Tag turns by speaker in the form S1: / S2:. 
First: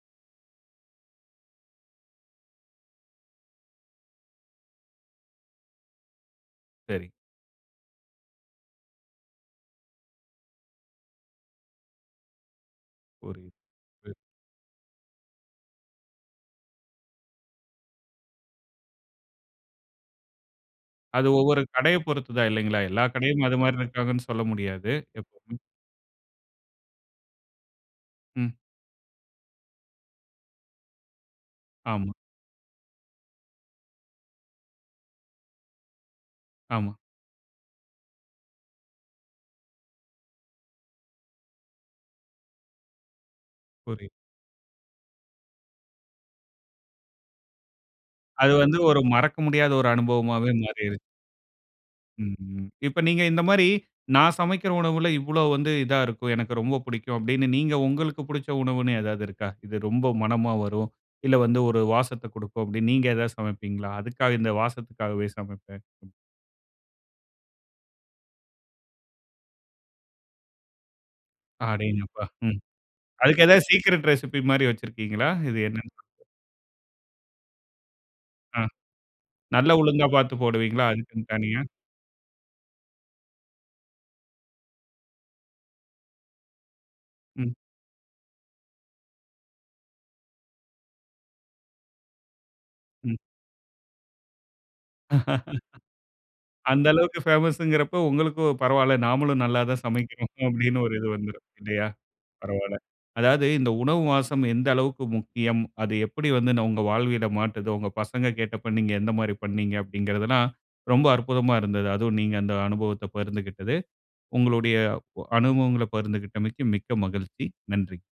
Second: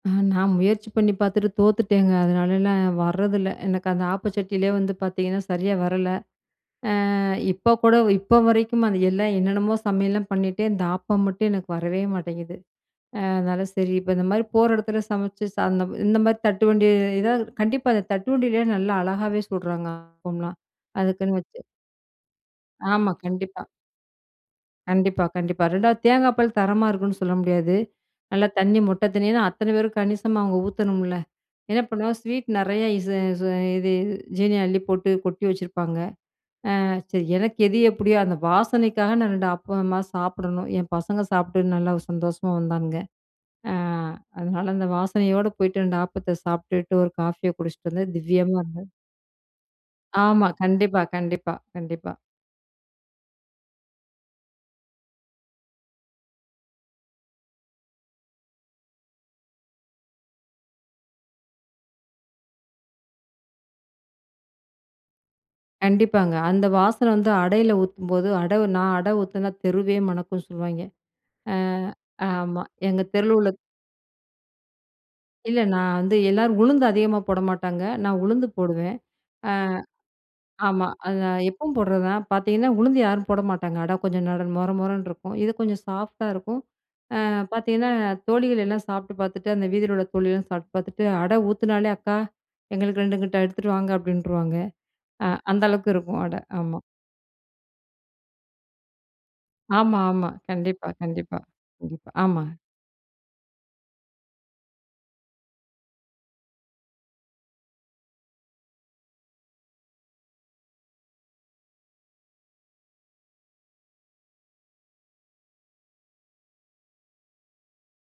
S1: அ, நான் முயற்சி பண்ணி பாத்துட்டு தோத்துட்டேங்க. அதனால நான் வரதில்ல. எனக்கு அந்த ஆப்ப சட்டிலேயே வந்து பாத்தீங்கன்னா சரியா வரல.
S2: சரி.
S1: அ இப்போ கூட இப்போ வரைக்கும், அது எல்லாம் என்னென்னமோ சமையல்லாம் பண்ணிட்டேன். இந்த ஆப்பம் மட்டும் எனக்கு வரவே மாட்டேங்குது. அ,
S2: புரி
S1: அதனால சரி இப்போ
S2: து.
S1: இந்த மாரி போற இடத்துல, சமைச்சு சா அந்த இந்த மாரி தட்டு வண்டில கண்டிப்பா அந்த தட்டுவண்டியிலேயே நல்லா அழகாவே சுட்றாங்க ஆப்பம்லாம்,
S2: அது
S1: அதுக்குன்னு வச்சு.
S2: ஒவ்வொரு கடையை பொறுத்துதான், இல்லைங்களா? எல்லா
S1: ஆமா,
S2: கடையும் அது
S1: கண்டிப்பா.
S2: மாரி இருக்கிறாங்கன்னு சொல்ல முடியாது.
S1: கண்டிப்பா, கண்டிப்பா. ரெண்டாவது தேங்கா பால் தரமா இருக்குன்னு சொல்ல முடியாது. நல்லா
S2: ம்.
S1: தண்ணி மொத்த தண்ணில, அத்தன பேரும் கணிசமா அவங்க ஊத்தணும்ல. என்ன
S2: ஆமா.
S1: பண்ணுவோம் ஸ்வீட் நிறையா இது இது இது ஜீனிய அள்ளி போட்டு கொட்டி வச்சுருப்பாங்க. அ
S2: ஆமா.
S1: சரி எனக்கு எது எப்படியோ, அந்த வாசனைக்காக நான் 2 ஆப்பமா சாப்பிடணும். என் பசங்க சாப்பிட்டு நல்லா சந்தோஷமா வந்தாங்க. அ
S2: புரிது.
S1: அதனால, அந்த வாசனையோடு போய்ட்டு 2 ஆப்பத்தை சாப்பிட்டுட்டு, 1 காஃபியை குடிச்சிட்டு வந்தது,
S2: அது
S1: திவ்யமா
S2: வந்து,
S1: இருந்தது.
S2: ஒரு மறக்க முடியாத ஒரு
S1: ஆமா.
S2: அனுபவமாவே மாறிருது.
S1: கண்டிப்பா கண்டிப்பா கண்டிப்பா.
S2: ம் இப்ப நீங்க இந்த மாரி, நான் சமைக்கிற உணவுல, "இவ்வளவு வந்து இதா இருக்கும், எனக்கு ரொம்ப பிடிக்கும்." அப்படினு, நீங்க உங்களுக்கு பிடிச்ச உணவு என்னு ஏதாவது இருக்கா? இது ரொம்ப மனமா வரும். இல்ல வந்து ஒரு வாசத்தை கொடுக்கும், அப்படினு நீங்க ஏதாவது சமைப்பீங்களா? அதுக்காக இந்த வாசத்திற்காகவே சமைப்பேன்.
S1: கண்டிப்பாங்க, அந்த வாசன வந்து அடையில ஊத்தும்போது அட நான் அடை ஊத்தினா தெருவே மணக்கும்னு சொல்வாய்ங்க. அ
S2: அடேங்கப்பா, ம்.
S1: ஆமா, எங்க தெருவுல
S2: அதுக்கு
S1: உள்ள
S2: ஏதாவது சீக்ரெட் ரெசிபி மாரி வச்சிருக்ககீங்களா? இது
S1: இல்ல,
S2: என்னனு
S1: நான் வந்து எல்லாரும் உளுந்து அதிகமா போட மாட்டாங்க. நான் உளுந்து
S2: அ,
S1: போடுவேன். அ
S2: நல்லா உளுந்தா பாத்து போடுவீங்களா,
S1: ஆமா. அது
S2: அதுக்குன்னு தனியா?
S1: எப்பவும் போடுறதுதான். பாத்தீங்கன்னா உளுந்து யாரும் போட மாட்டாங்க. அட கொஞ்சம் மொற மொறன்னு இருக்கும். இது கொஞ்சம் சாஃப்ட்டா இருக்கும். அ
S2: ம்.
S1: பாத்தீங்கன்னா, தோழிகள் எல்லாம் சாப்பிட்டு பாத்துட்டு, அந்த வீதியில உள்ள தோழி எல்லாம் சாப்பிட்டு பாத்துட்டு, அட ஊத்தேனாலே, "அக்கா எங்களுக்கு
S2: ம்.
S1: 2 கிட்ட எடுத்துட்டு வாங்க." அப்படின்ருவாங்க. அ, அந்த அளவுக்கு இருக்கும் அட, ஆமா.
S2: அந்த அளவுக்கு பேமஸ்ங்கறப்போ, உங்களுக்கும் "பரவால்ல, நாமளும் நல்லா தான்
S1: ஆமா, ஆமா.
S2: சமைக்கிறோம்," அப்படினு
S1: கண்டிப்பா,
S2: ஒரு இது
S1: கண்டிப்பா,
S2: வந்துரும் இல்லையா?
S1: கண்டிப்பா. ஆமா.
S2: பரவால்ல. அதாவது இந்த உணவு வாசம் எந்த அளவுக்கு முக்கியம். அது எப்படி வந்து நம்ம வாழ்வியல மாட்றுது, உங்க பசங்க கேட்டப்ப நீங்க எந்த மாதிரி பண்ணீங்க, அப்பங்கிறதெல்லாம் ரொம்ப அற்புதமா இருந்தது. அதுவும் நீங்க அந்த அனுபவத்தை பகிர்ந்துகிட்டது. உங்களுடைய அ அனுபவங்கள பகிர்ந்துகிட்டமைக்கு மிக்க மகிழ்ச்சி, நன்றி.